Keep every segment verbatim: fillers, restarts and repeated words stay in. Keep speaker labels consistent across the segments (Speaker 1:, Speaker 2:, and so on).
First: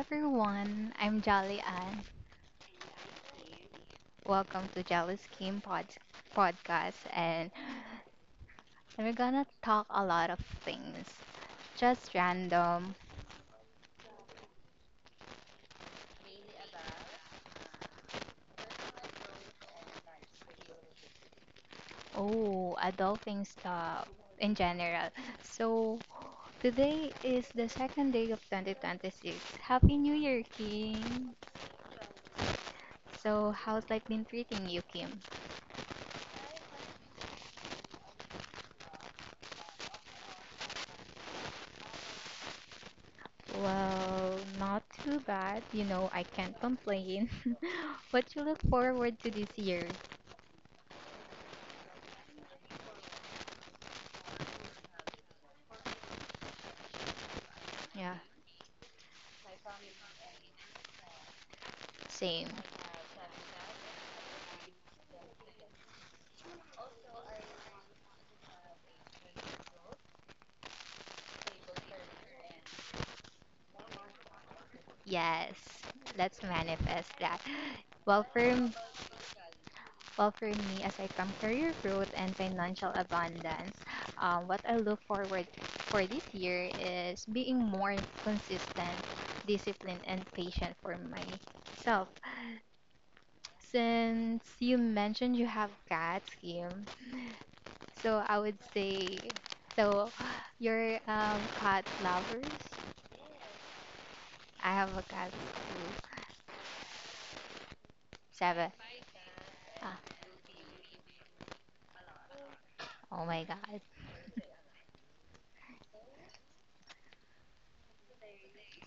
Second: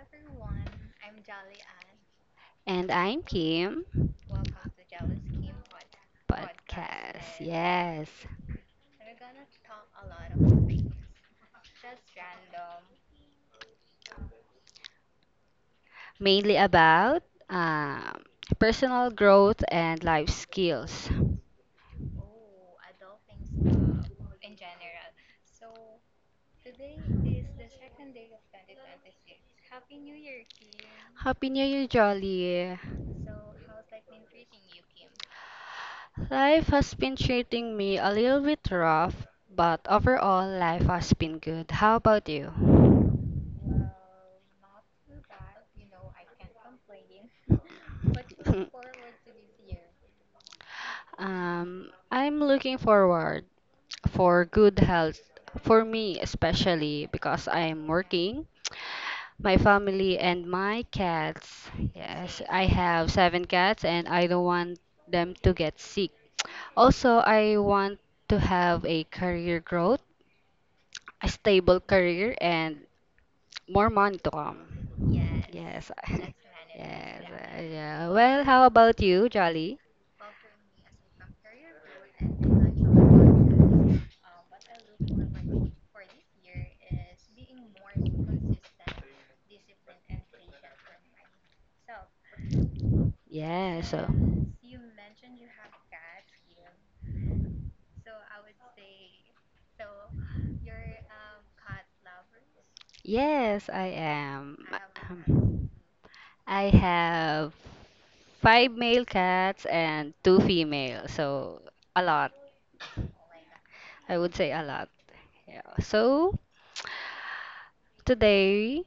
Speaker 1: everyone. I'm Jolly Ann.
Speaker 2: And I'm Kim.
Speaker 1: Welcome to Jolly Skin Pod- Podcast,
Speaker 2: Podcast,
Speaker 1: and
Speaker 2: yes.
Speaker 1: we're gonna talk a lot of things, just random,
Speaker 2: Mainly about um, personal growth and life skills.
Speaker 1: oh, adulting stuff in general. So today is the second day of twenty twenty-six. Happy New Year, Kim.
Speaker 2: Happy New Year, Jolly.
Speaker 1: So how's life been treating you, Kim?
Speaker 2: Life has been treating me a little bit rough, but overall, life has been good. How about you?
Speaker 1: Well, not too bad. You know, I can't complain. What you look forward to this year?
Speaker 2: Um, I'm looking forward for good health for me especially because I'm
Speaker 1: Yeah.
Speaker 2: working. My family and my cats. Yes,
Speaker 1: Same.
Speaker 2: I have seven cats and I don't want them to get sick. Also, I want to have a career growth, a stable career, and more money to come. Yes.
Speaker 1: Yes. Let's manifest
Speaker 2: Yes.
Speaker 1: that.
Speaker 2: uh, Yeah.
Speaker 1: Well, for
Speaker 2: Well, how
Speaker 1: m-
Speaker 2: about you, Jolly?
Speaker 1: well for me, aside from career growth and financial abundance, um, what I look forward for this year is being more consistent, disciplined, and patient for myself.
Speaker 2: Yes. so-
Speaker 1: Since you mentioned you have cat scheme, so I would say, so you're um, cat lovers.
Speaker 2: Yes, I am.
Speaker 1: I have a cat
Speaker 2: Um,
Speaker 1: too.
Speaker 2: I have five
Speaker 1: Seven.
Speaker 2: male cats
Speaker 1: Ah,
Speaker 2: and two female, so a lot.
Speaker 1: oh my God.
Speaker 2: I would say a lot. Yeah. So today,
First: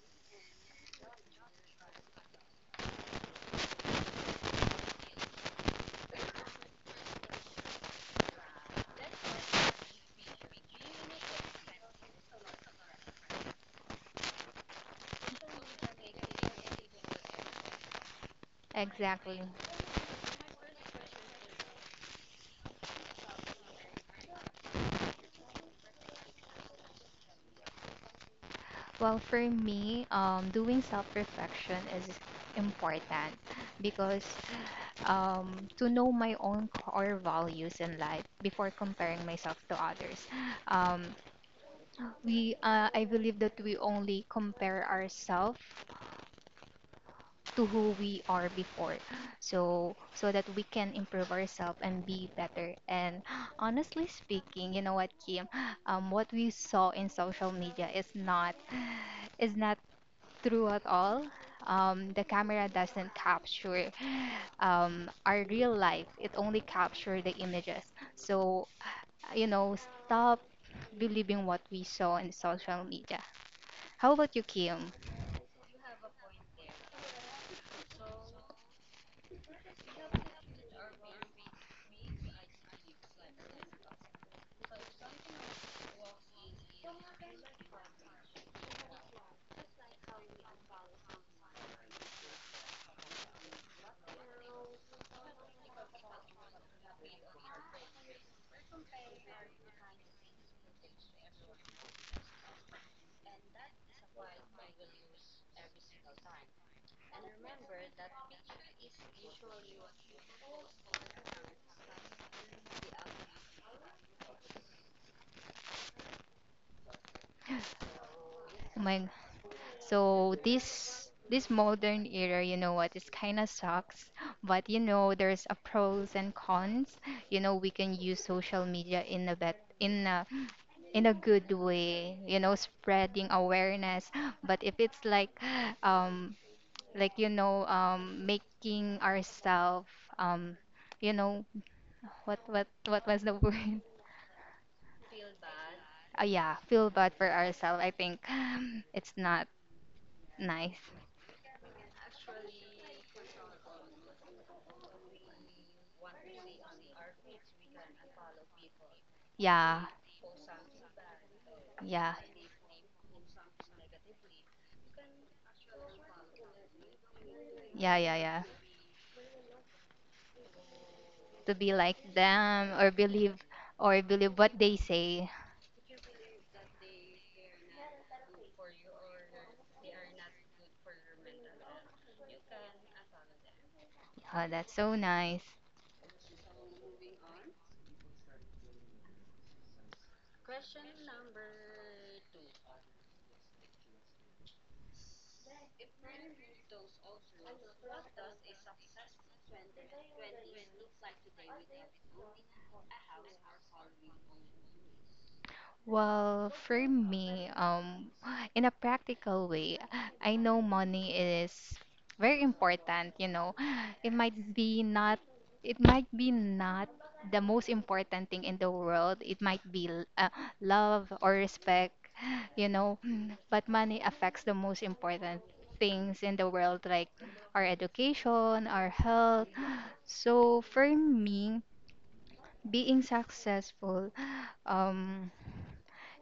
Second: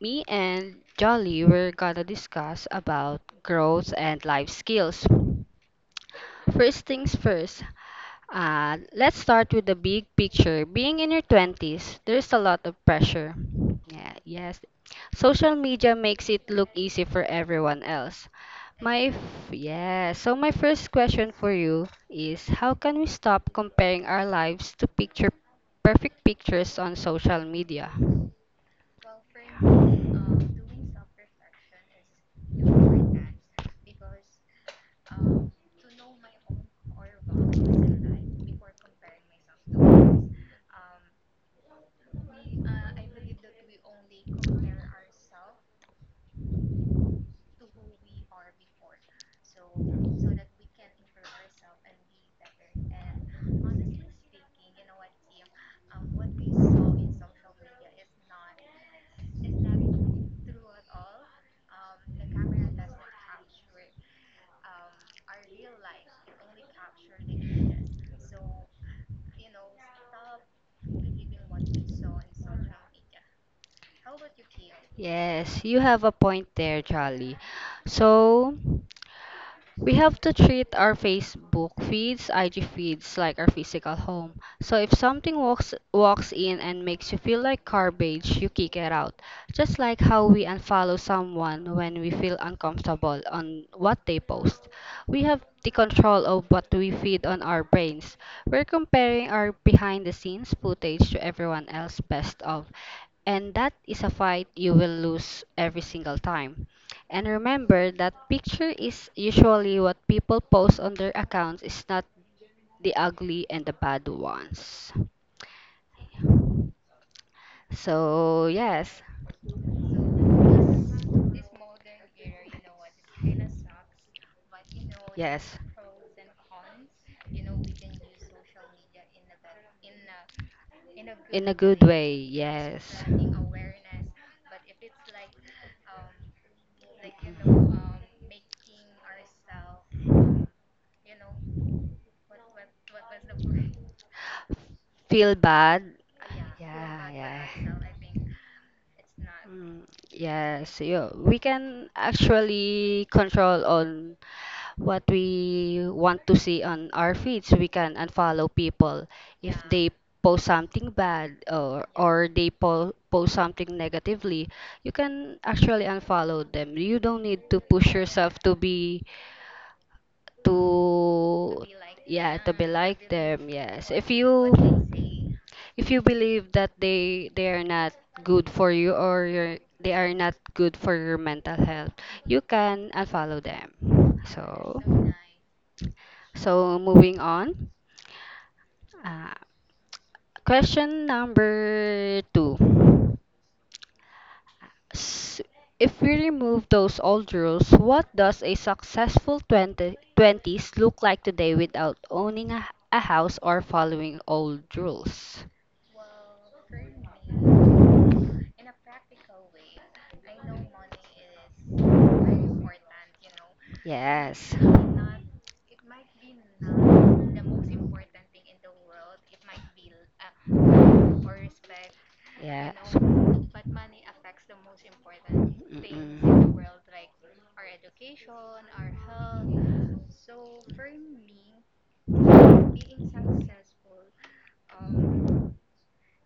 Speaker 2: me and Jolly we're gonna discuss about growth and life skills. First things first. Uh, let's start with the big picture. Being in your twenties, there's a lot of pressure. Yeah. Yes. Social media makes it look easy for everyone else. My f-
Speaker 1: Exactly.
Speaker 2: yeah. So my first question for you is, how can we stop comparing our lives to picture perfect pictures on social media?
Speaker 1: Well, for me, um, doing self-reflection is important because um, to know my own core values in life before comparing myself to others. Um, we, uh, I believe that we only compare ourselves to who we are before, so so that we can improve ourselves and be better. And honestly speaking, you know what, Kim, um, what we saw in social media is not is not through it all, um, the camera doesn't capture um, our real life. It only captures the images. So, you know, stop believing what we saw in social media. How about you, Kim?
Speaker 2: Yes, you have a point there, Jolly. So, we have to treat our Facebook feeds, I G feeds like our physical home. So, if something walks walks in and makes you feel like garbage, you kick it out. Just like how we unfollow someone when we feel uncomfortable on what they post. We have the control of what we feed on our brains. We're comparing our behind the scenes footage to everyone else best of, and that is a fight you will lose every single time. And remember that picture is usually what people post on their accounts is not the ugly and the bad ones. So,
Speaker 1: Oh
Speaker 2: yes.
Speaker 1: my, so this this modern era, you know what, it's kind of sucks, but you know, there's
Speaker 2: Yes.
Speaker 1: a pros and cons. You know, we can use social media in a bet in a in a
Speaker 2: In
Speaker 1: good
Speaker 2: a good way.
Speaker 1: way, you know,
Speaker 2: Yes.
Speaker 1: spreading awareness but if it's like um like, you know, um making ourselves um you know, what what what was the word?
Speaker 2: Feel bad.
Speaker 1: Uh, yeah, feel
Speaker 2: Yeah,
Speaker 1: bad for
Speaker 2: yeah.
Speaker 1: ourselves, I think. It's not
Speaker 2: Mm, yes,
Speaker 1: nice.
Speaker 2: you, we can actually control on what we want to see on our feeds, we can unfollow people if
Speaker 1: Yeah,
Speaker 2: they post something bad or
Speaker 1: yeah,
Speaker 2: or they po post something negatively. You can actually unfollow them. You don't need to push
Speaker 1: yeah. Yeah,
Speaker 2: yourself
Speaker 1: yeah,
Speaker 2: to be.
Speaker 1: to
Speaker 2: To
Speaker 1: be like
Speaker 2: yeah to be
Speaker 1: them or
Speaker 2: like
Speaker 1: believe,
Speaker 2: them. Yes,
Speaker 1: or
Speaker 2: if
Speaker 1: believe
Speaker 2: you
Speaker 1: what they say.
Speaker 2: if you believe that they they are not good for you or your, they are not good for your mental health, you can unfollow them.
Speaker 1: Oh, that's
Speaker 2: So.
Speaker 1: so nice.
Speaker 2: So moving on, uh, question number two. S- If we remove those old rules, what does a successful twenty twenties look like today without owning a, a house or following old rules?
Speaker 1: Well, for me, um, in a practical way, I know money is very important, you know. It
Speaker 2: Yes.
Speaker 1: might be not it might be not the most important thing in the world. It might be l- uh, love or respect, you
Speaker 2: Yes.
Speaker 1: know,
Speaker 2: Mm-mm.
Speaker 1: but money affects the most important things in the world like our education, our health. So for me, being successful, um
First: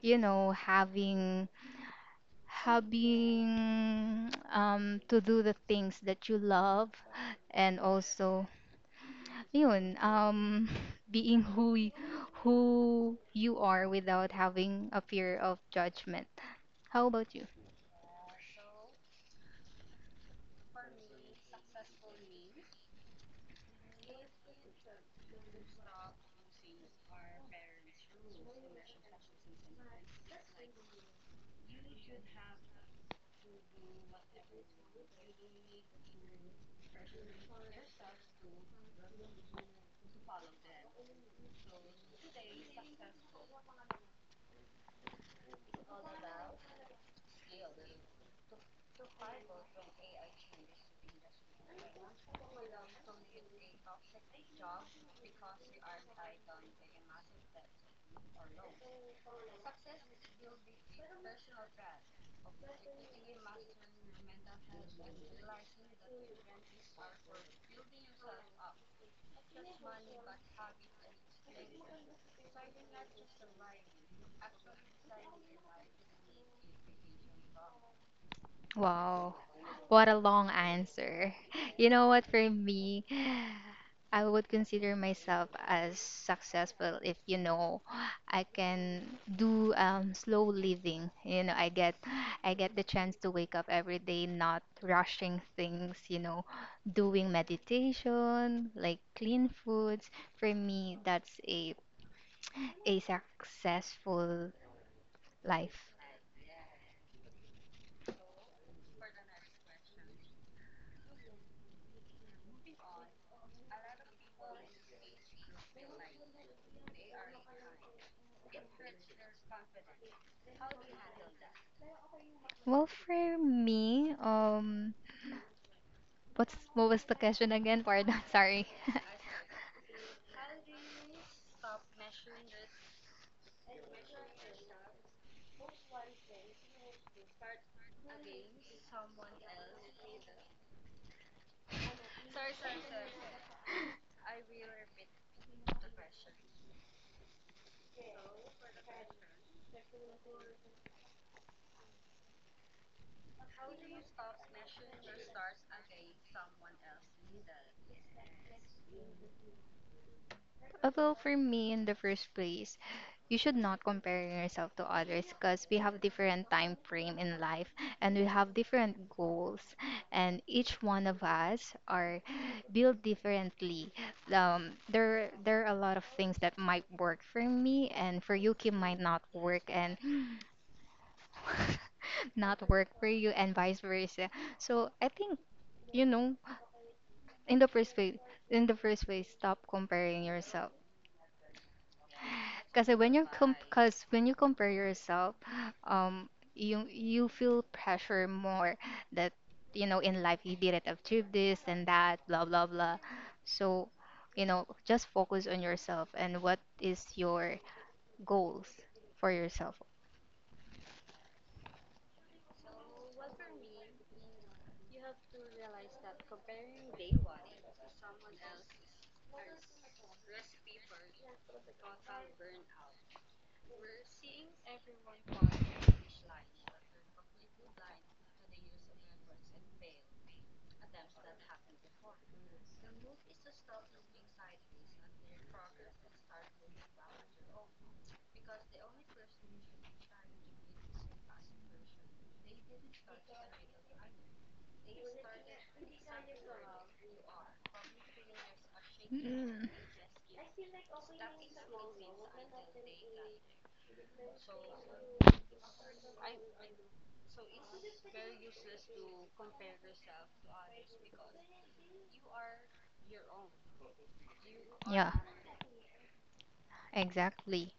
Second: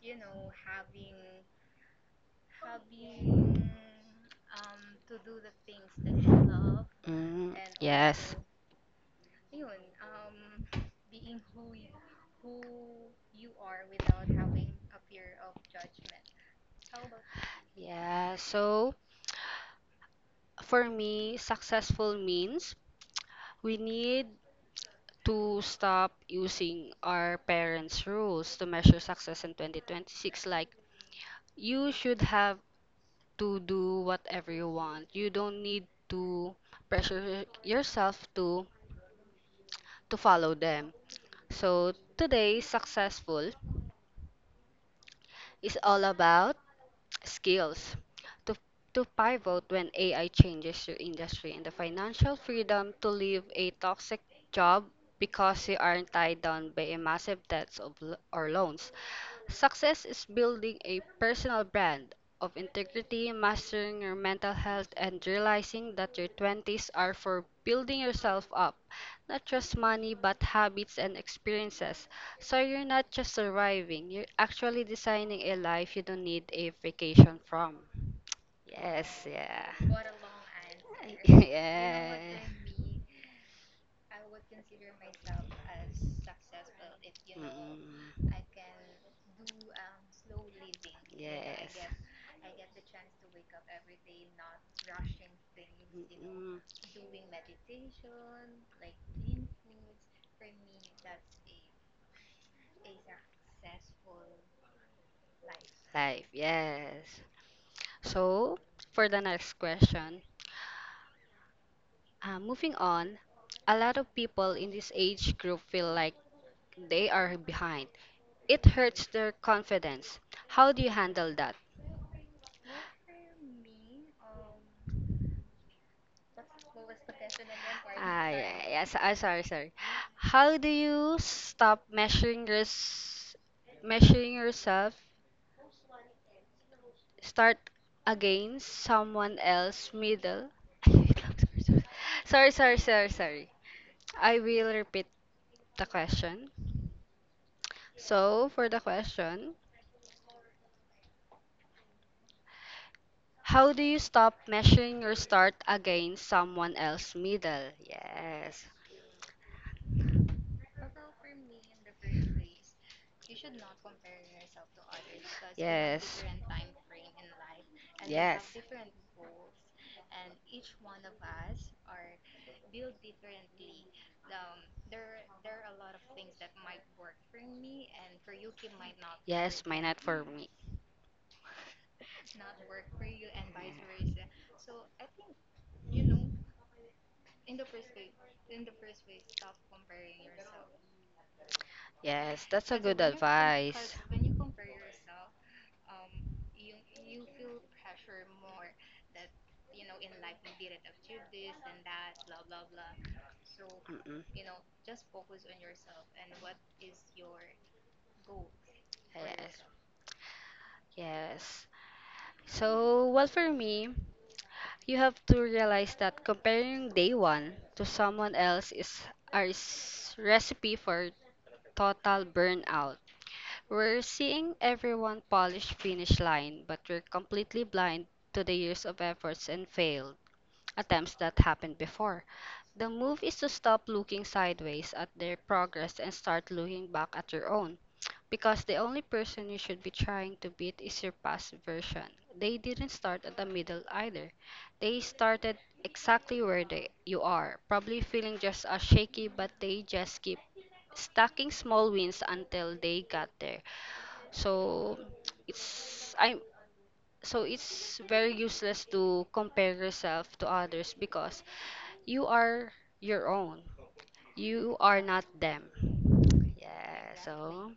Speaker 1: you know, having having um to do the things that you love,
Speaker 2: Mm,
Speaker 1: and
Speaker 2: yes.
Speaker 1: also yun um being who y- who you are without having a fear of judgment. How about you?
Speaker 2: Yeah, so for me, successful means we need to stop using our parents' rules to measure success in twenty twenty-six. Like, you should have to do whatever you want. You don't need to pressure yourself to to follow them. So today, successful is all about skills. To to pivot when A I changes your industry and the financial freedom to leave a toxic job because you aren't tied down by a massive debts of, l- or loans. Success is building a personal brand of integrity, mastering your mental health, and realizing that your twenties are for building yourself up. Not just money, but habits and experiences. So you're not just surviving, you're actually designing a life you don't need a vacation from. Yes,
Speaker 1: Wow.
Speaker 2: yeah.
Speaker 1: What a long answer. You know what,
Speaker 2: yeah.
Speaker 1: for me, I would consider myself as successful if, you know,
Speaker 2: Mm,
Speaker 1: I can do um, slow living. You know, I
Speaker 2: yes.
Speaker 1: get I get the chance to wake up every day not rushing things, you know,
Speaker 2: Mm,
Speaker 1: doing meditation, like clean foods. For me, that's a a successful life.
Speaker 2: life, yes. So, for the next question, uh, moving on, a lot of people in this age group feel like they are behind. It hurts their confidence. How do you handle that?
Speaker 1: Well, for me, um what's what was the question again? Pardon,
Speaker 2: Ah, yeah,
Speaker 1: sorry.
Speaker 2: yes, ah, sorry, sorry. How do you stop measuring yours, measuring yourself, start against someone else middle? sorry, sorry, sorry, sorry. I will repeat the question. So, for the question, how do you stop measuring your start against someone else's middle? Yes.
Speaker 1: Uh, Well, for me, in the first place, you should not compare yourself to others because we have
Speaker 2: Yes.
Speaker 1: different time frame in life and we
Speaker 2: Yes.
Speaker 1: have different goals, and each one of us are built differently. Um, there there are a lot of things that might work for me and for Yuki might not work
Speaker 2: Yes, may
Speaker 1: and
Speaker 2: not for me.
Speaker 1: not work for you and vice versa. So I think, you know, in the first place in the first place stop comparing yourself.
Speaker 2: Yes, that's a
Speaker 1: Kasi
Speaker 2: good
Speaker 1: when you com
Speaker 2: advice.
Speaker 1: Because when
Speaker 2: Mm-mm.
Speaker 1: you compare yourself, um you you feel pressure more that, you know, in life you didn't achieve this and that, blah blah blah. So, you know, just focus on yourself and what is your goals for
Speaker 2: Yes.
Speaker 1: yourself.
Speaker 2: Yes. So, well, for me, you have to realize that comparing day one to someone else is a recipe for total burnout. We're seeing everyone polish finish line, but we're completely blind to the years of efforts and failed attempts that happened before. The move is to stop looking sideways at their progress and start looking back at your own. Because the only person you should be trying to beat is your past version. They didn't start at the middle either. They started exactly where they, you are, probably feeling just as shaky, but
Speaker 1: Mm.
Speaker 2: they just keep stacking small wins until they got there. So it's I'm so it's very useless to compare yourself to others because you are your own. You are
Speaker 1: Yeah,
Speaker 2: not them. Yeah, so
Speaker 1: exactly.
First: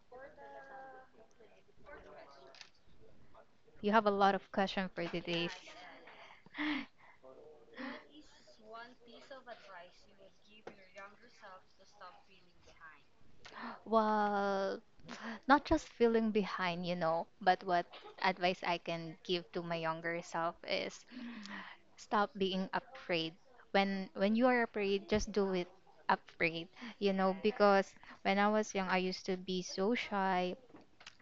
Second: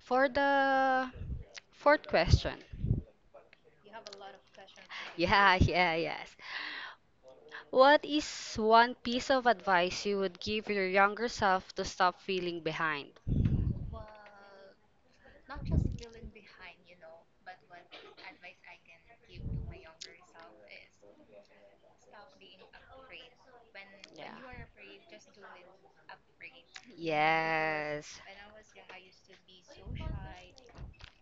Speaker 2: for the fourth question.
Speaker 1: You have a lot of questions for today.
Speaker 2: Yeah, yeah, yes. What is one piece of advice you would give your younger self to stop feeling behind?
Speaker 1: Well, not just feeling behind, you know, but what advice I can give to my younger self is stop being afraid. When when you are
Speaker 2: Yeah.
Speaker 1: afraid, just do it afraid, you know, because
Speaker 2: Yes.
Speaker 1: when I was young, I used to be so shy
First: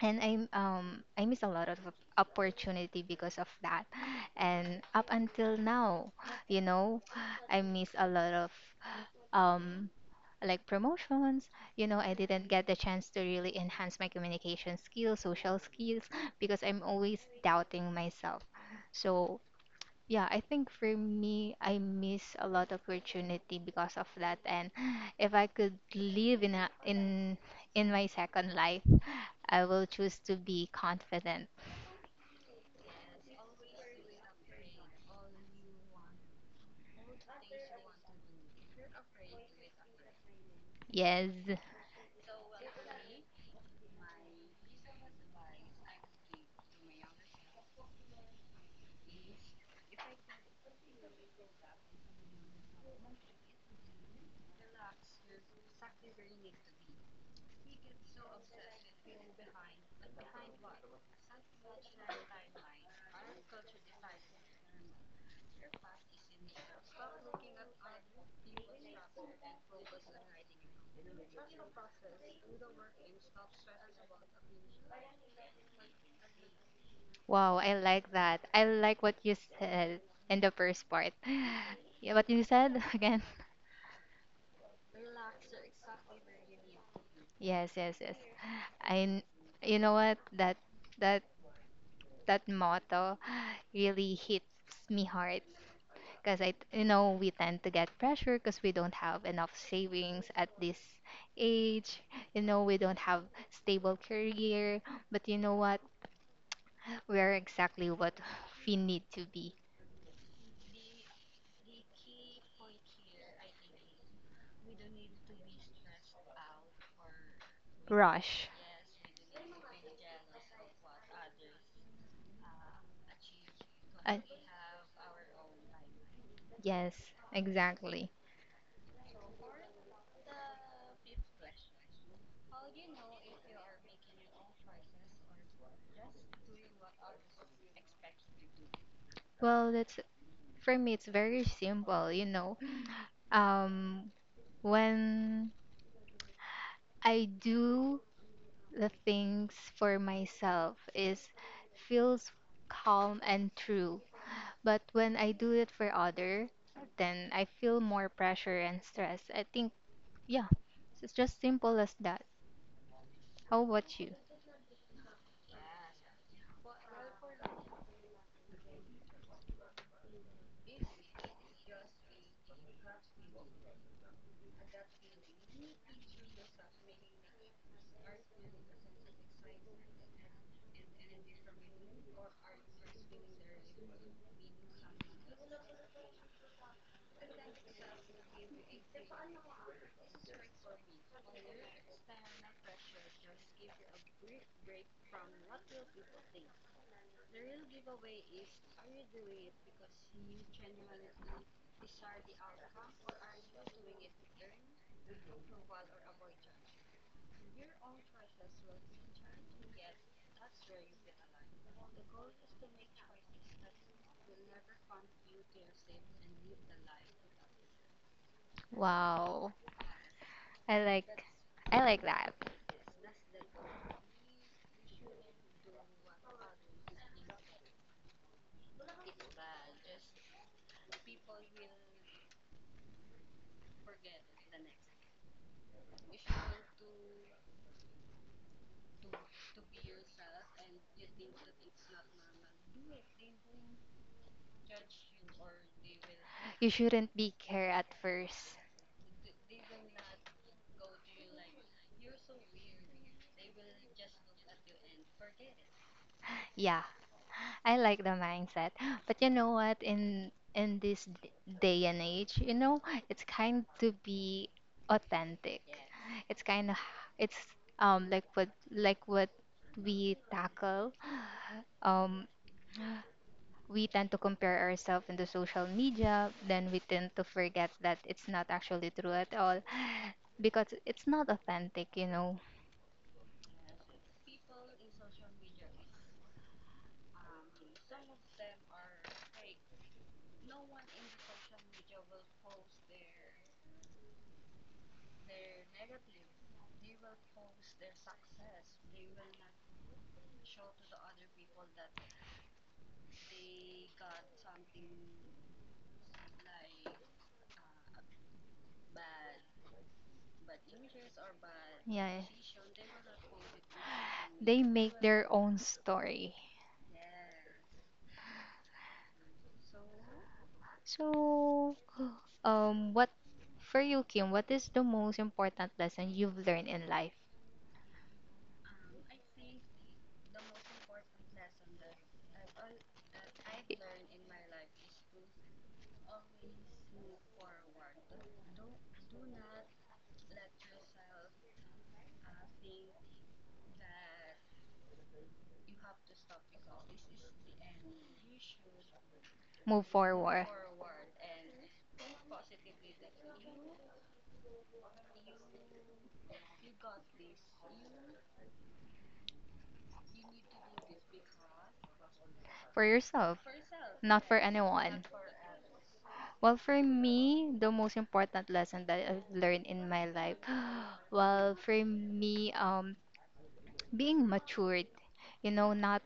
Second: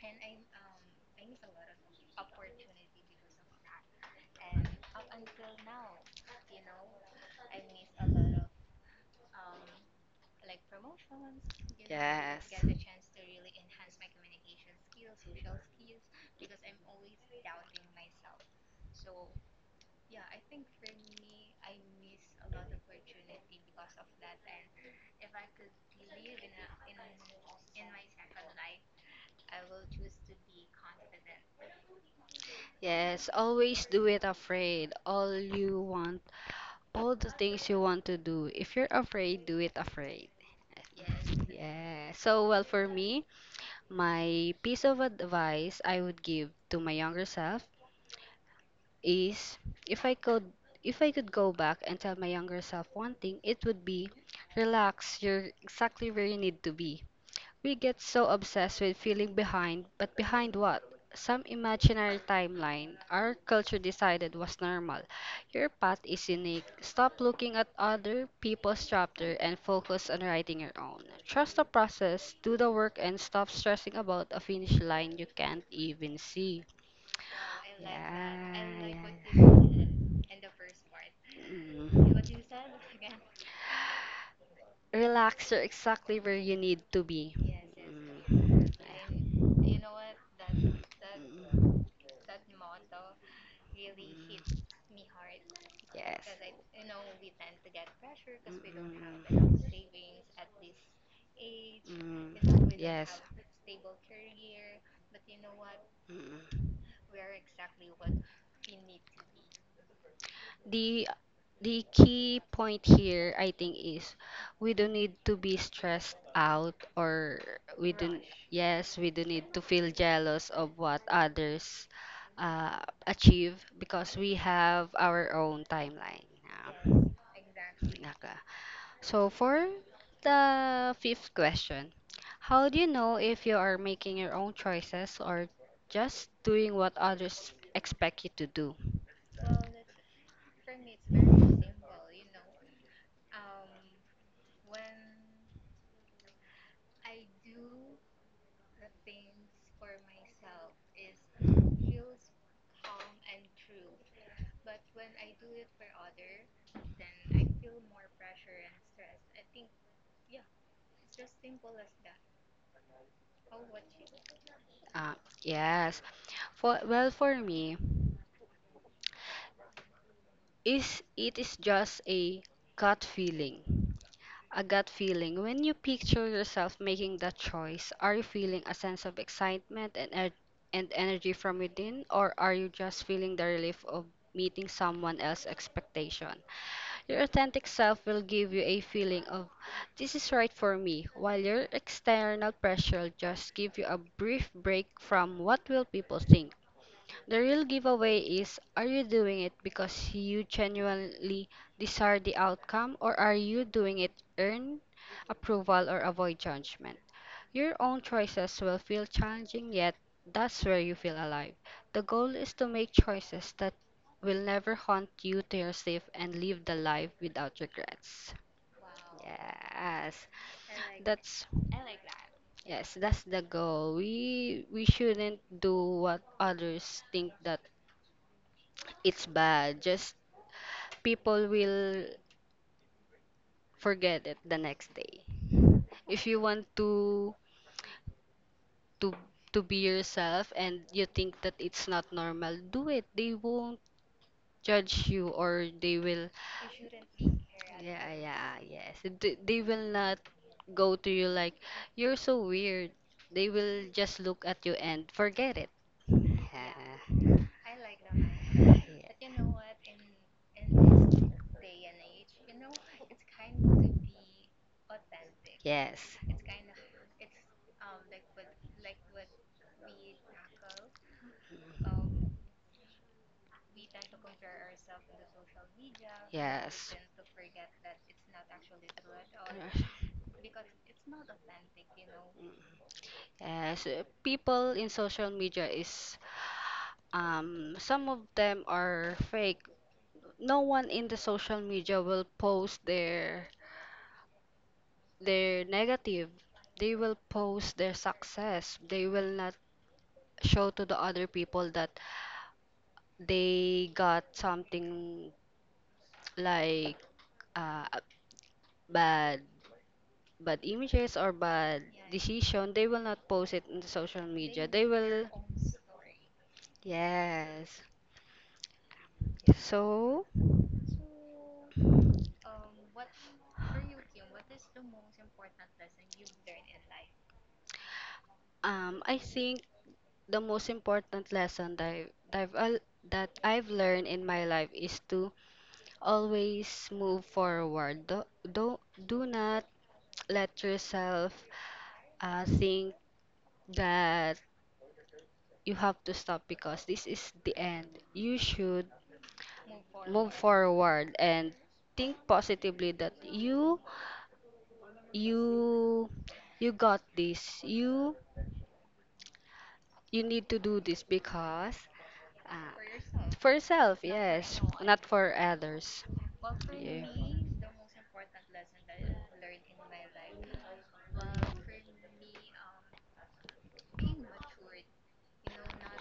Speaker 1: and I um I miss a lot of op- opportunity because of that. And up until now, you know, I miss a lot of um like promotions, you know, I
Speaker 2: Yes.
Speaker 1: didn't get the chance to really enhance my communication skills, social skills, because I'm always doubting myself. So yeah, I think for me I miss a lot of opportunity because of that, and if I could live in a in in my second life, I will choose to be confident.
Speaker 2: Yes, always do it afraid. All you want, all the things you want to do. If you're afraid, do it afraid.
Speaker 1: Yes,
Speaker 2: Yeah. So, well, for me, my piece of advice I would give to my younger self is if I could if I could go back and tell my younger self one thing, it would be relax, you're exactly where you need to be. We get so obsessed with feeling behind, but behind what? Some imaginary timeline our culture decided was normal. Your path is unique. Stop looking at other people's chapter and focus on writing your own. Trust the process, do the work, and stop stressing about a finish line you can't even see.
Speaker 1: wow, I like that. I like
Speaker 2: Yeah,
Speaker 1: what you
Speaker 2: yeah.
Speaker 1: said in the first part. Yeah, what you said.
Speaker 2: Mm.
Speaker 1: Again.
Speaker 2: Relaxer, exactly where you need to be.
Speaker 1: Yes, yes, yes.
Speaker 2: Mm.
Speaker 1: I, n- you know what? That that that motto really hits me hard, because I, you know, we tend to get pressure because we don't have enough savings at this age. You know,
Speaker 2: Mm.
Speaker 1: we don't have
Speaker 2: Yes.
Speaker 1: stable career, but you know what?
Speaker 2: Mm. Mm. Yes. Mm.
Speaker 1: We're exactly what we need to be.
Speaker 2: The the key point here, I think, is we don't need to be stressed out or we don't,
Speaker 1: Rush.
Speaker 2: yes, we don't need to feel jealous of what others uh, achieve
Speaker 1: I,
Speaker 2: because we have our own timeline.
Speaker 1: Yes,
Speaker 2: Yeah.
Speaker 1: exactly.
Speaker 2: Naka. So for the fifth question, how do you know if you are making your own choices or just doing what others expect you to do?
Speaker 1: Well, that's, for me, it's very simple, you know. Um, when I do the things for myself is feels calm and true. But when I do it for other, then I feel more pressure and stress. I think, yeah, it's just simple as that. How about you?
Speaker 2: Uh, yes. For well, for me, is it is just a gut feeling. A gut feeling. When you picture yourself making that choice, are you feeling a sense of excitement and er- and energy from within, or are you just feeling the relief of meeting someone else's expectation? Your authentic self will give you a feeling of this is right for me, while your external pressure just give you a brief break from what will people think. The real giveaway is are you doing it because you genuinely desire the outcome or are you doing it earn approval or avoid judgment? Your own choices will feel challenging yet that's where you feel alive. The goal is to make choices that will never haunt you to your safe and live the life without regrets.
Speaker 1: Wow.
Speaker 2: Yes.
Speaker 1: I like
Speaker 2: That's
Speaker 1: I like that.
Speaker 2: yes, that's the goal. We we shouldn't do what others think that it's bad. Just people will forget it the next day. If you want to to to be yourself and you think that it's not normal, do it. They won't judge you or they will
Speaker 1: You shouldn't be care at
Speaker 2: yeah,
Speaker 1: first.
Speaker 2: yeah, yes. Th- They will not go to you like you're so weird. They will just look at you and forget it.
Speaker 1: Yeah.
Speaker 2: Yeah.
Speaker 1: I like the mindset. But you know what? In in this d- day and age, you know, it's kind to be authentic.
Speaker 2: Yes. Yes.
Speaker 1: It's kind of it's um like what, like what we tackle. Um, we tend to compare ourselves into social media, then we
Speaker 2: Yes.
Speaker 1: tend to forget that it's not actually true at all, because it's not authentic, you know.
Speaker 2: Mm. Yes, uh, people in social media is um some of them are fake. No one in the social media will post their their negative. They will post their success. They will not show to the other people that they got something like uh, bad bad images or bad
Speaker 1: Yeah.
Speaker 2: decision. They will not post it in the social
Speaker 1: They
Speaker 2: media. They
Speaker 1: make their
Speaker 2: will.
Speaker 1: own story.
Speaker 2: Yes. So,
Speaker 1: So, um, what for you, Kim? What is the most important lesson you've learned in life?
Speaker 2: um, I think the most important lesson that, I- that, I've, al- that I've learned in my life is to always move forward. Do, do, do not let yourself uh, think that you have to stop because this is the end. You should
Speaker 1: Move forward
Speaker 2: forward and think positively that you you you got this you you need to do this because Uh,
Speaker 1: for yourself,
Speaker 2: for yourself,
Speaker 1: not for
Speaker 2: yes,
Speaker 1: anyone.
Speaker 2: not for others.
Speaker 1: Well, for
Speaker 2: Yeah.
Speaker 1: me, the most important lesson that I've learned in my life, well, for me, um, being matured, you know, not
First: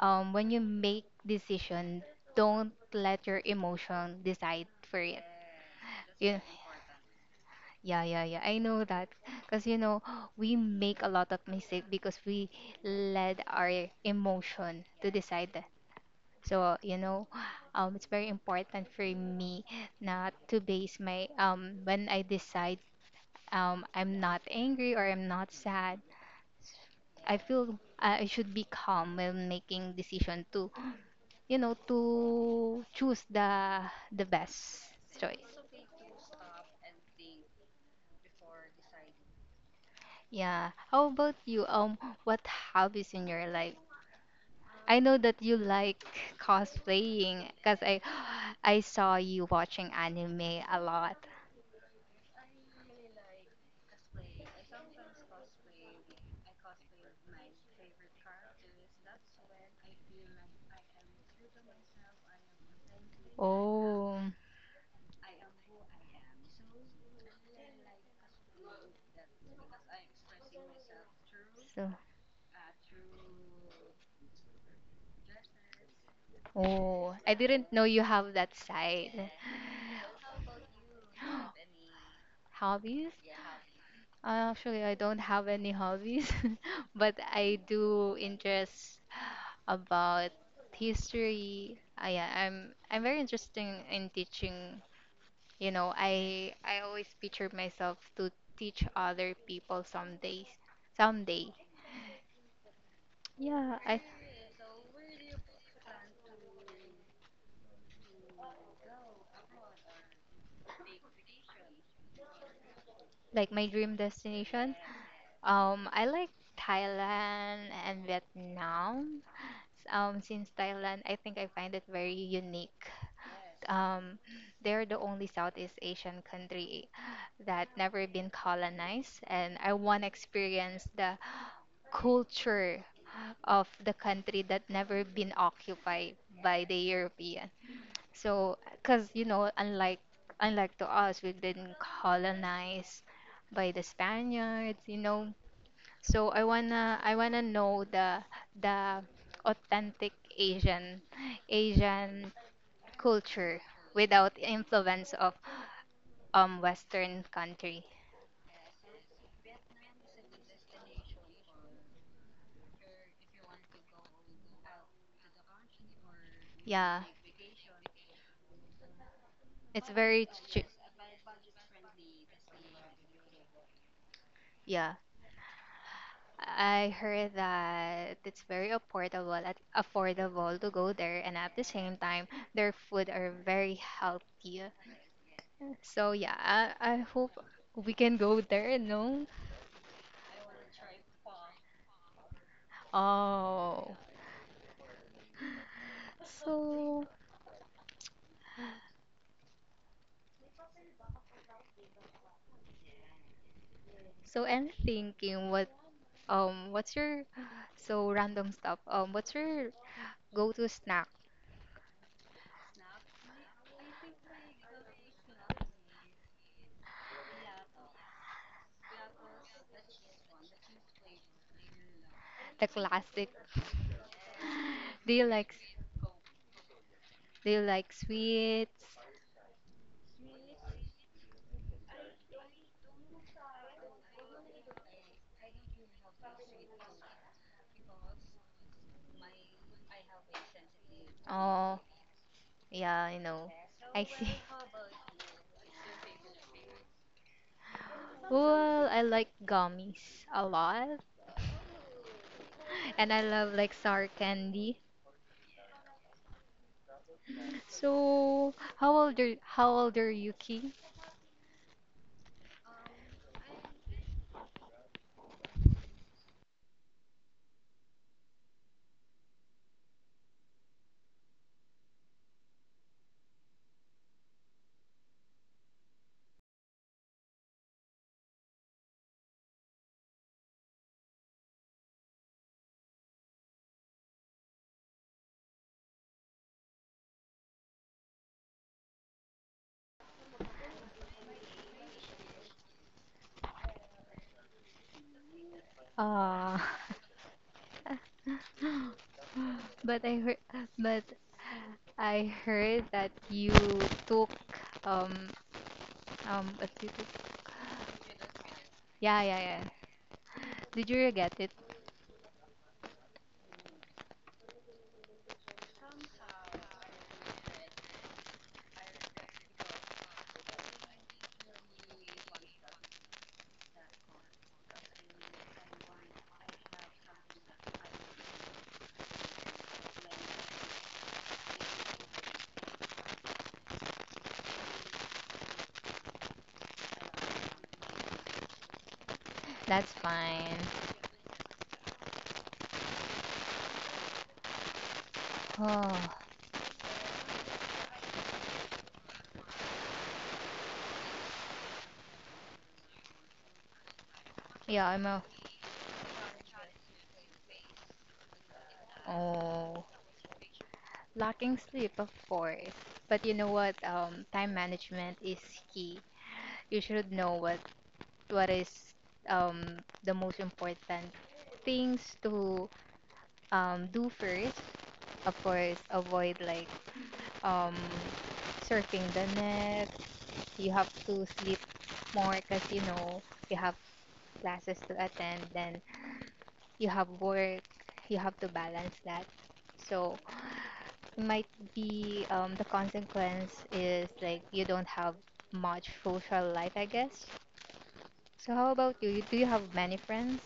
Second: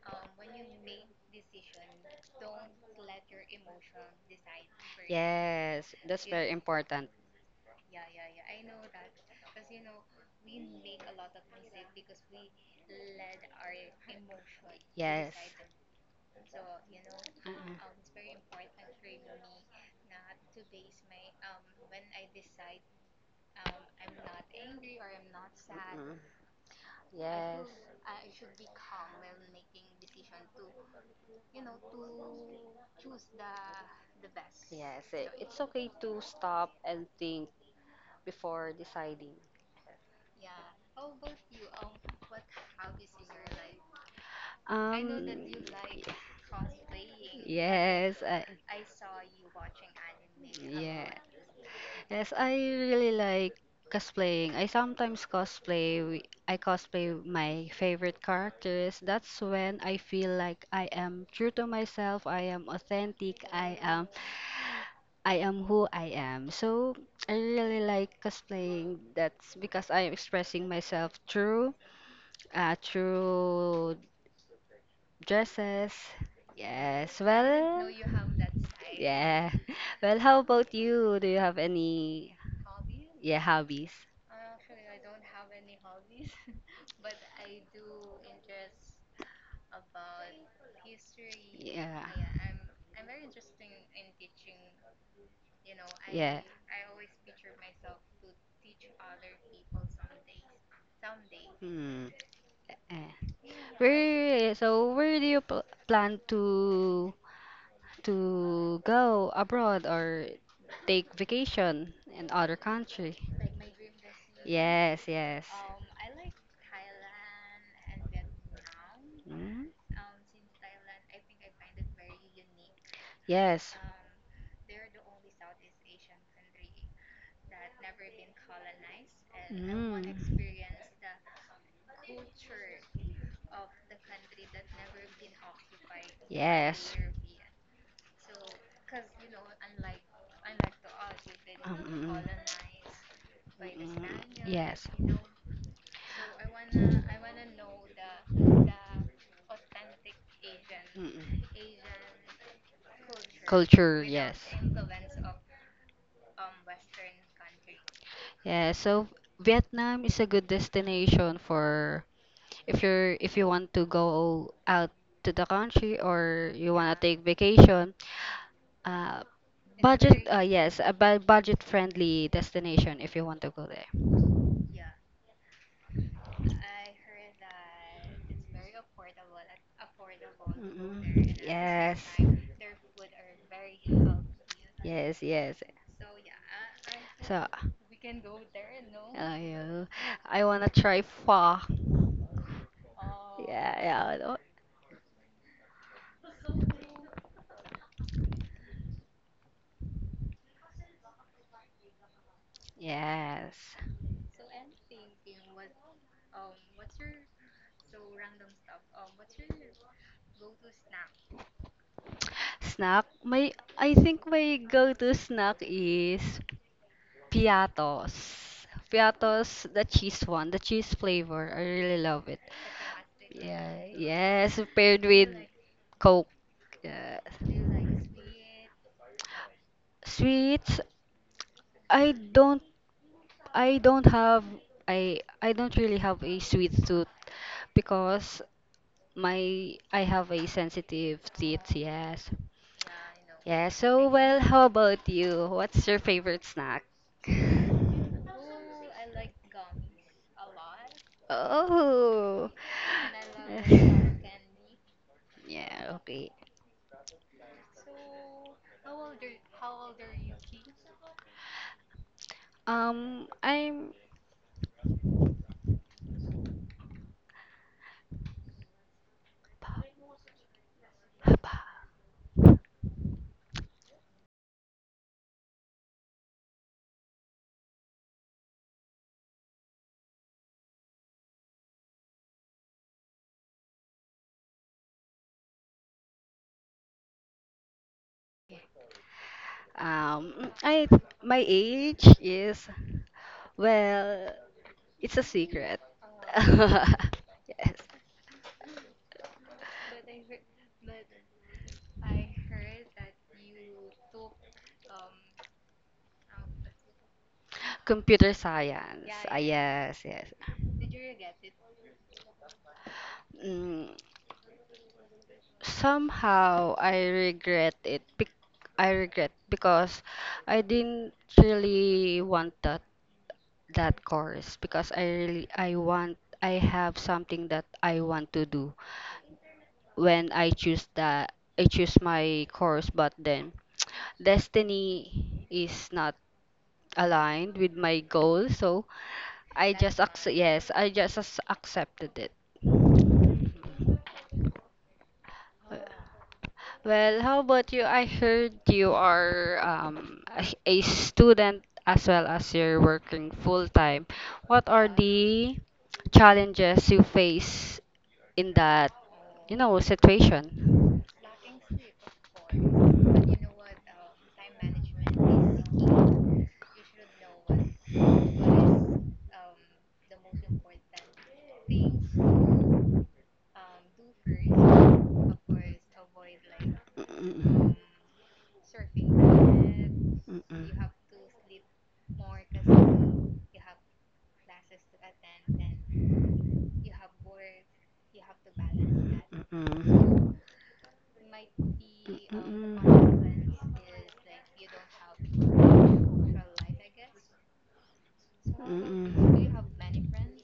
Speaker 1: um, when you make decision, don't let your emotion decide for it.
Speaker 2: Yes, that's
Speaker 1: You,
Speaker 2: very important.
Speaker 1: Yeah, yeah, yeah. I know that. Because, you know, we make a lot of mistake because we let our emotion to
Speaker 2: Yes.
Speaker 1: decide. So, you know,
Speaker 2: Uh-uh. Mm-mm.
Speaker 1: um, it's very important for me not to base my, um, when I decide um, I'm not angry or I'm not sad. I
Speaker 2: Yes.
Speaker 1: feel I I should be calm when making decision to, you know, to choose the the best
Speaker 2: Yes, i-
Speaker 1: choice.
Speaker 2: it's okay to stop and think before deciding.
Speaker 1: Yeah. How about you? Um, what hobbies in your life? I know that you
Speaker 2: Um,
Speaker 1: like cosplaying, because I
Speaker 2: yes, I,
Speaker 1: I saw you watching anime a
Speaker 2: yeah.
Speaker 1: lot.
Speaker 2: Yes, I really like cosplaying. I sometimes cosplay. wi- I cosplay my favorite characters. That's when I feel like I am true to myself. I am authentic. I am
Speaker 1: Oh.
Speaker 2: I am who I am. So I really like cosplaying. That's because I am expressing myself through
Speaker 1: So,
Speaker 2: uh, through Dresses.
Speaker 1: oh,
Speaker 2: Yes.
Speaker 1: I didn't know
Speaker 2: Well,
Speaker 1: you have that side.
Speaker 2: yeah. Well, how about you? Do you have any
Speaker 1: Hobbies?
Speaker 2: yeah hobbies?
Speaker 1: Uh, Actually, I don't have any hobbies, but I do interest about history.
Speaker 2: Yeah.
Speaker 1: Uh, yeah, I'm I'm very interested in teaching. You know,
Speaker 2: Yeah.
Speaker 1: I I always picture myself to teach other people someday. Someday.
Speaker 2: Hmm. Eh.
Speaker 1: Yeah, I
Speaker 2: Where so where do you pl plan to to go abroad or take vacation in other country?
Speaker 1: like my dream destination.
Speaker 2: Yes, yes.
Speaker 1: Um, I like Thailand and Vietnam.
Speaker 2: Mm?
Speaker 1: Um, since Thailand, I think I find it very unique.
Speaker 2: Yes.
Speaker 1: Um, they're the only Southeast Asian country that never been colonized, and I
Speaker 2: Mm.
Speaker 1: want to experience the culture of the country that never been occupied by the
Speaker 2: Yes.
Speaker 1: European. So, because you know, unlike unlike to us, we've been
Speaker 2: Um, mm, mm,
Speaker 1: colonized by the
Speaker 2: mm,
Speaker 1: Spaniards,
Speaker 2: yes.
Speaker 1: you
Speaker 2: Mm-mm.
Speaker 1: know. So I wanna I wanna know the the authentic Asian Asian culture
Speaker 2: Culture,
Speaker 1: without
Speaker 2: yes.
Speaker 1: influence of um Western country.
Speaker 2: Yeah, so Vietnam is a good destination for if you're if you want to go out to the country or you want to
Speaker 1: Yeah,
Speaker 2: take vacation. Uh,
Speaker 1: it's
Speaker 2: Budget,
Speaker 1: very
Speaker 2: uh,
Speaker 1: ch-
Speaker 2: yes, a bu- budget-friendly destination if you want to go there.
Speaker 1: yeah. I heard that it's very affordable at affordable to go there,
Speaker 2: Mm-mm.
Speaker 1: and at the same
Speaker 2: Yes.
Speaker 1: time, their food are very healthy.
Speaker 2: Yes, yes.
Speaker 1: So yeah, I, I hope
Speaker 2: So, uh,
Speaker 1: we can go there. No,
Speaker 2: yeah, I wanna try pho. Yeah,
Speaker 1: oh,
Speaker 2: yeah. oh,
Speaker 1: so
Speaker 2: Yes.
Speaker 1: so I'm thinking what, um what's your so random stuff um what's your go-to snack?
Speaker 2: Snack. My I think my go-to snack is Piatos. Piatos, the cheese one, the cheese flavor. I really love it.
Speaker 1: The classic.
Speaker 2: Yeah, yes, paired
Speaker 1: Do you
Speaker 2: with
Speaker 1: like
Speaker 2: Coke. Yeah.
Speaker 1: do you like sweets?
Speaker 2: Sweets, I don't I don't have I I don't really have a sweet tooth because my I have a sensitive teeth,
Speaker 1: Oh,
Speaker 2: yes.
Speaker 1: yeah, I know.
Speaker 2: Yeah,
Speaker 1: I
Speaker 2: so
Speaker 1: see.
Speaker 2: well, how about you? What's your favorite snack?
Speaker 1: Well, I like gummies a lot,
Speaker 2: Oh.
Speaker 1: and I love like sour candy.
Speaker 2: Yeah, okay.
Speaker 1: So, how old are how old are you, Key?
Speaker 2: Um, I'm um I My age is well, it's a secret.
Speaker 1: Ah,
Speaker 2: Yes.
Speaker 1: but I heard but I heard that you took um um what did you-
Speaker 2: Computer science.
Speaker 1: yeah,
Speaker 2: Ah,
Speaker 1: yeah, yeah.
Speaker 2: yes, yes.
Speaker 1: Did you regret it?
Speaker 2: Mm, somehow I regret it. bec- I regret because I didn't really want that that course because I really I want I have something that I want to do when I choose that I choose my course, but then destiny is not aligned with my goal, so I
Speaker 1: That's
Speaker 2: just accept
Speaker 1: fine.
Speaker 2: yes I just as- accepted it.
Speaker 1: Oh.
Speaker 2: Well, how about you? I heard you are um, a a student as well as you're working full time. What
Speaker 1: Yeah,
Speaker 2: are
Speaker 1: I'm a
Speaker 2: the challenges you face in that, you know,
Speaker 1: Oh,
Speaker 2: situation?
Speaker 1: lacking sleep, of course. But you know what? Um, time management is key. You should know what what is um the most important things to um do first. Of course, avoid like um
Speaker 2: Mm-mm.
Speaker 1: surfing the net. You have
Speaker 2: Mm-mm.
Speaker 1: to sleep more, because you know you have classes to attend. Then you have work, you have to balance that. So
Speaker 2: Mm-mm.
Speaker 1: might be, um, the consequence is like you don't have much social life, I guess. So how about you?
Speaker 2: Mm-mm.
Speaker 1: You- Do you
Speaker 2: Mm-mm.
Speaker 1: have many friends?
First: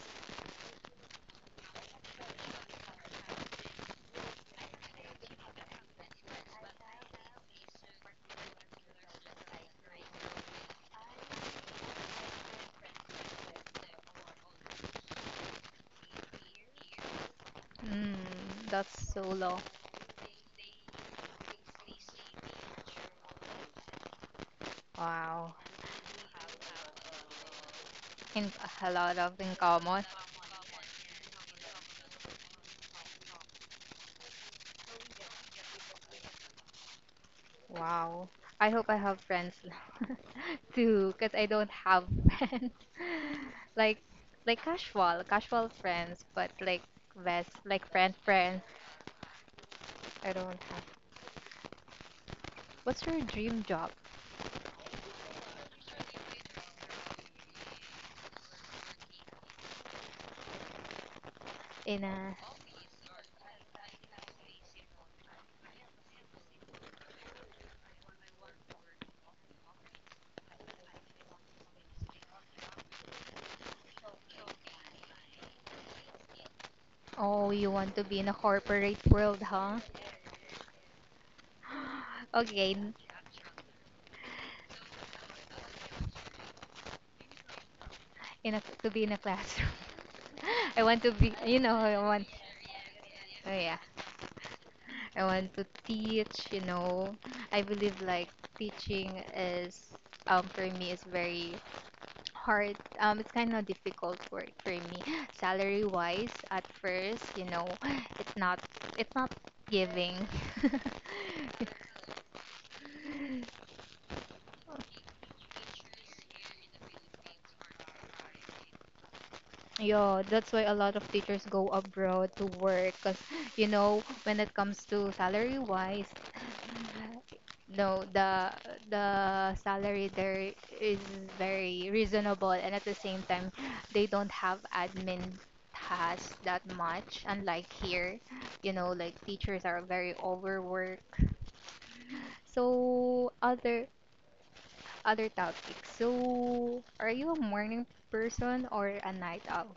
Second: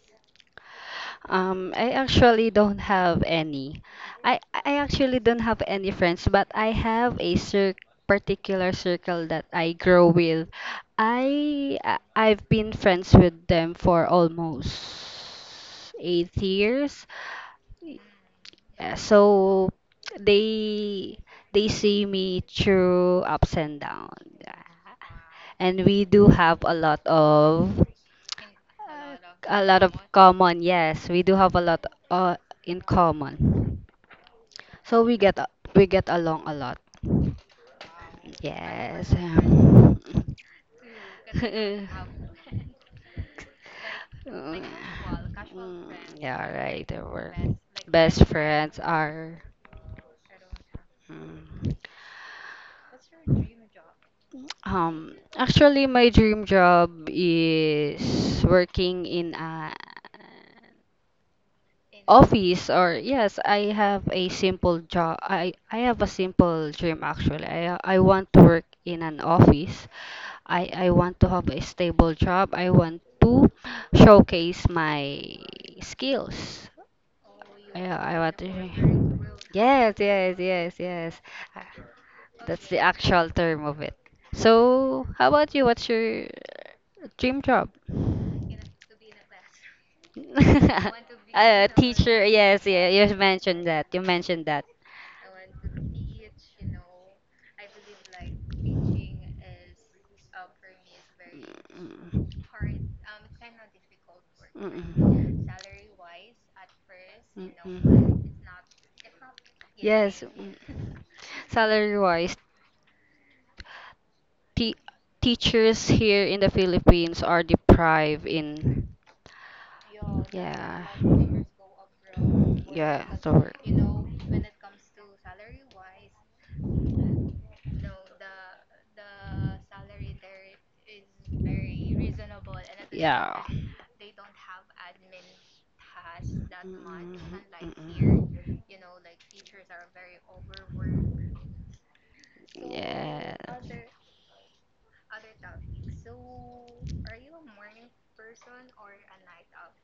Speaker 2: Um, I actually don't have any. I I actually don't have any friends, but I have a cir particular circle that I grow with. I I- I've been friends with them for almost eight years.
Speaker 1: Mm,
Speaker 2: Yeah,
Speaker 1: that's so low.
Speaker 2: so they they see me through ups and downs. Yeah.
Speaker 1: Wow.
Speaker 2: And we do have a lot of
Speaker 1: In a lot of in
Speaker 2: a lot of
Speaker 1: common.
Speaker 2: common. Yes, we do have a lot uh, in common. So we get a- we get along a lot.
Speaker 1: Wow. I hope I
Speaker 2: Yes.
Speaker 1: have friends too, because I don't have friends. Like
Speaker 2: Uh,
Speaker 1: like casual, casual
Speaker 2: mm,
Speaker 1: friends, but
Speaker 2: yeah,
Speaker 1: like
Speaker 2: right. They were
Speaker 1: best like friend
Speaker 2: best
Speaker 1: friends
Speaker 2: friends are.
Speaker 1: I don't have.
Speaker 2: Mm.
Speaker 1: What's your dream job?
Speaker 2: Um, actually, my dream job is working in a
Speaker 1: In a
Speaker 2: office, or yes, I have a simple job. I I have a simple dream actually. I I want to work in an office. I I want to have a stable job. I want to showcase my skills.
Speaker 1: Oh, you
Speaker 2: Yeah,
Speaker 1: want to
Speaker 2: I
Speaker 1: be in a
Speaker 2: want to.
Speaker 1: corporate world, huh?
Speaker 2: Yes, yes, yes, yes. Uh, that's
Speaker 1: Okay,
Speaker 2: the
Speaker 1: n-
Speaker 2: actual term of it. So, how about you? What's your dream job?
Speaker 1: in a to be in a classroom. I want to be, you
Speaker 2: A
Speaker 1: know, I
Speaker 2: teacher,
Speaker 1: want.
Speaker 2: yes, yeah, you
Speaker 1: Oh
Speaker 2: mentioned
Speaker 1: yeah,
Speaker 2: that. You mentioned that.
Speaker 1: I want to teach. You know, I believe like teaching is um for me is very hard. Um, it's kind of difficult work for me,
Speaker 2: Mm,
Speaker 1: salary wise. At first, you
Speaker 2: mm,
Speaker 1: know,
Speaker 2: mm.
Speaker 1: it's not it's not giving.
Speaker 2: Yes, mm. Salary-wise, te teachers here in the Philippines are deprived in
Speaker 1: Yeah, that's why a
Speaker 2: yeah,
Speaker 1: lot of teachers go abroad to work,
Speaker 2: yeah,
Speaker 1: because
Speaker 2: the
Speaker 1: you know when it comes to salary wise, no the the salary there is very reasonable, and at the same
Speaker 2: yeah.
Speaker 1: time they don't have admin tasks
Speaker 2: It
Speaker 1: that much,
Speaker 2: mm,
Speaker 1: unlike here, you know,
Speaker 2: mm-mm.
Speaker 1: like teachers are very overworked.
Speaker 2: So yeah.
Speaker 1: So other other topics. So are you a morning person or a night owl?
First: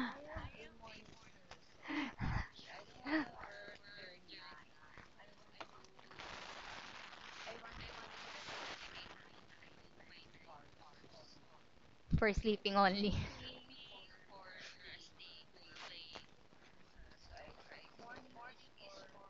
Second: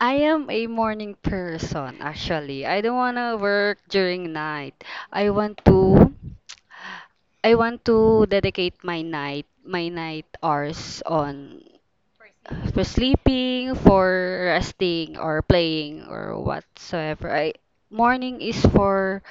Speaker 2: I am a morning person actually. I don't want to work during night. I want to I want to dedicate my night my night hours on
Speaker 1: for sleeping
Speaker 2: for
Speaker 1: only.
Speaker 2: sleeping, for resting or playing or whatsoever. I morning is for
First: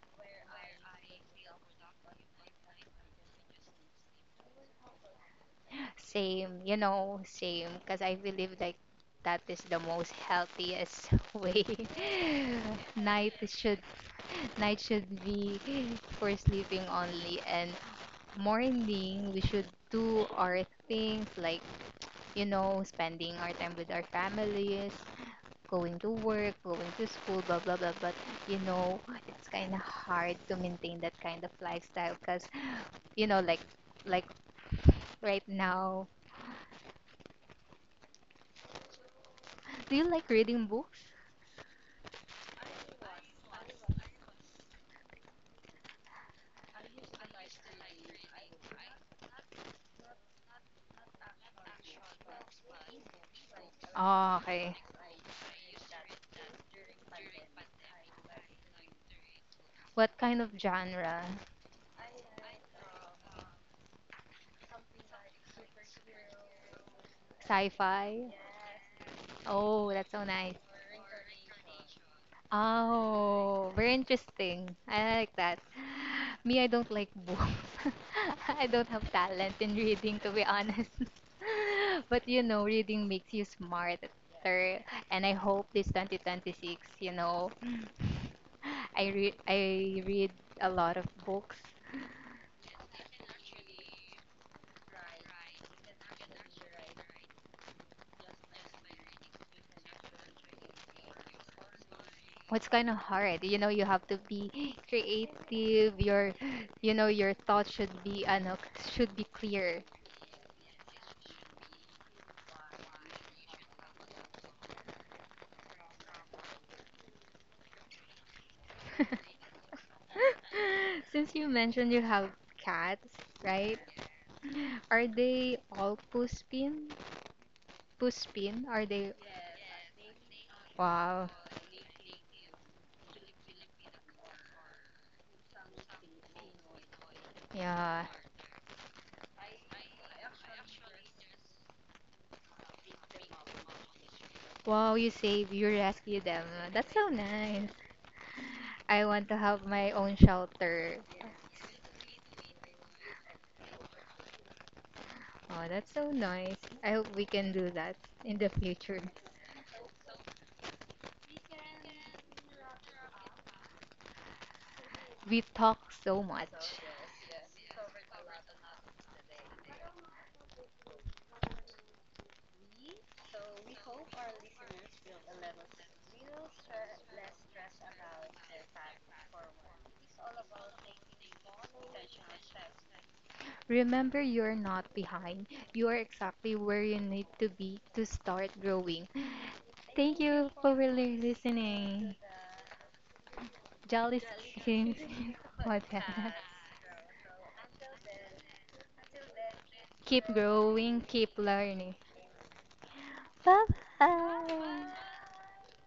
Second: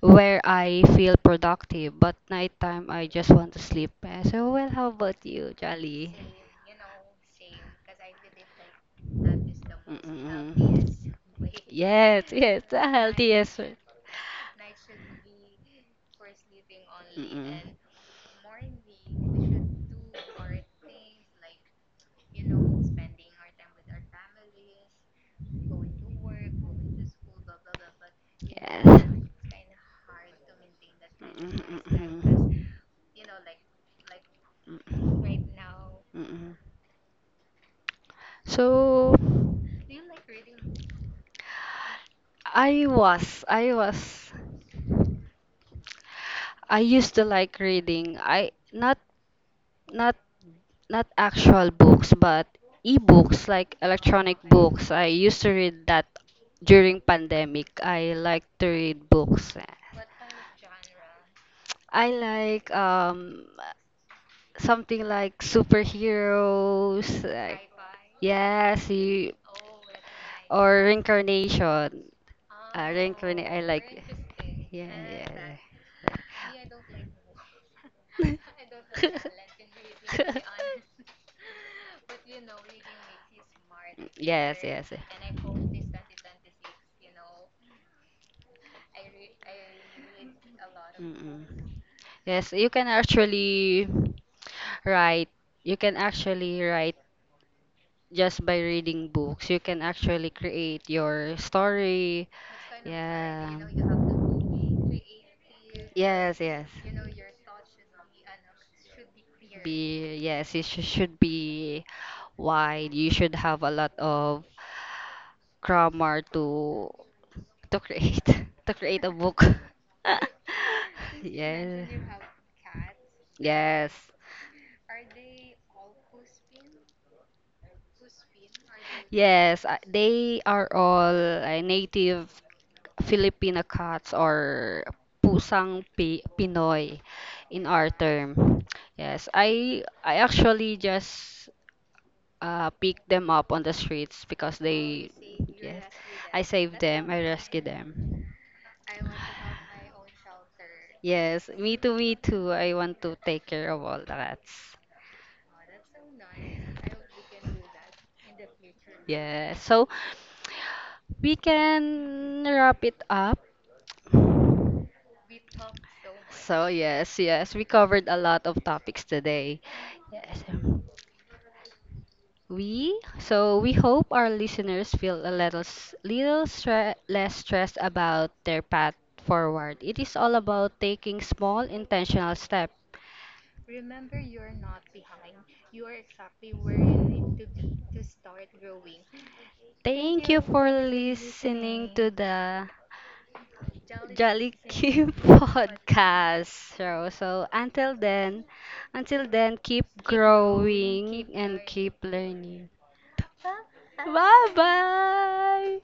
Speaker 2: where I feel productive, but nighttime I just want to sleep. Eh, so, well, how about you, Jolly?
Speaker 1: Same, you know, same. Because I believe like that is the most healthiest
Speaker 2: Mm-mm.
Speaker 1: way.
Speaker 2: Yes, yes, the
Speaker 1: night
Speaker 2: healthiest way.
Speaker 1: should night should be for sleeping only, and
Speaker 2: Mm-mm.
Speaker 1: morning we should do our things like, you know, spending our time with our families, going to work, going to school, blah blah blah. But you know
Speaker 2: Yes.
Speaker 1: it's kind of hard to maintain that kind of lifestyle because,
Speaker 2: Mm-mm.
Speaker 1: you know, like like right now.
Speaker 2: Mm-mm. So
Speaker 1: Do you like reading books?
Speaker 2: I was I was I used to like reading. I not not not actual books, but e-books, like
Speaker 1: Oh,
Speaker 2: electronic
Speaker 1: okay.
Speaker 2: books. I used to read that during pandemic. I like to read books.
Speaker 1: What kind of genre?
Speaker 2: I like um something like superheroes, like
Speaker 1: Sci-fi?
Speaker 2: yes, you,
Speaker 1: Oh, that's so nice.
Speaker 2: or reincarnation. Uh, reincarnate. I
Speaker 1: Oh, very
Speaker 2: like.
Speaker 1: interesting.
Speaker 2: Yeah,
Speaker 1: I like
Speaker 2: yeah.
Speaker 1: that. Me, I don't like books. I don't
Speaker 2: Yeah.
Speaker 1: have talent in reading, to be honest. But you know, reading makes you smarter.
Speaker 2: Yes, yes.
Speaker 1: And I hope this twenty twenty-six, you know, I read I read a lot of
Speaker 2: Mm-mm.
Speaker 1: books.
Speaker 2: Yes, you can actually write. You can actually write just by reading books. You can actually create your story.
Speaker 1: It's kind of hard. You
Speaker 2: Yeah.
Speaker 1: know, you have to be creative. Your,
Speaker 2: Yes, yes.
Speaker 1: you know, your thoughts should be, ano, should be clear.
Speaker 2: Be yes, it sh- should be wide. You should have a lot of grammar to to create to create a book.
Speaker 1: Since you
Speaker 2: Yes.
Speaker 1: mentioned you have cats, right?
Speaker 2: Yes.
Speaker 1: Are they all puspin? Puspin? Are they?
Speaker 2: Yes, uh, they are all
Speaker 1: Wow.
Speaker 2: uh, native Filipino cats, or pusang Pi Pinoy in our
Speaker 1: Yeah.
Speaker 2: term. Yes, I I actually just uh, pick them up on the streets because
Speaker 1: Wow, you
Speaker 2: they
Speaker 1: save, you
Speaker 2: yes,
Speaker 1: rescue
Speaker 2: I
Speaker 1: them.
Speaker 2: save
Speaker 1: That's so
Speaker 2: them, I rescue
Speaker 1: nice.
Speaker 2: them.
Speaker 1: I want to have my own shelter.
Speaker 2: Yes, me too, me too. I want to take care of all the cats.
Speaker 1: Oh, that's so nice. I hope we can do that in the future.
Speaker 2: Yeah, so we can wrap it up.
Speaker 1: We talk so
Speaker 2: So
Speaker 1: much.
Speaker 2: yes, yes, we covered a lot of topics today. Yes, um, we so we hope our listeners feel a little s- little stre- less stressed about their path forward. It is all about taking small intentional steps.
Speaker 1: Remember, you're not behind. You are exactly where you need to be to start growing. Thank
Speaker 2: Thank you
Speaker 1: you
Speaker 2: for
Speaker 1: for really
Speaker 2: listening to
Speaker 1: listening.
Speaker 2: the
Speaker 1: Jolly
Speaker 2: Jolly
Speaker 1: Skins
Speaker 2: Kim podcast.
Speaker 1: podcast.
Speaker 2: Podcast. So, so until then, until then, keep
Speaker 1: Keep growing,
Speaker 2: growing,
Speaker 1: keep
Speaker 2: and
Speaker 1: learning.
Speaker 2: keep learning.
Speaker 1: Bye
Speaker 2: Bye
Speaker 1: bye.
Speaker 2: bye.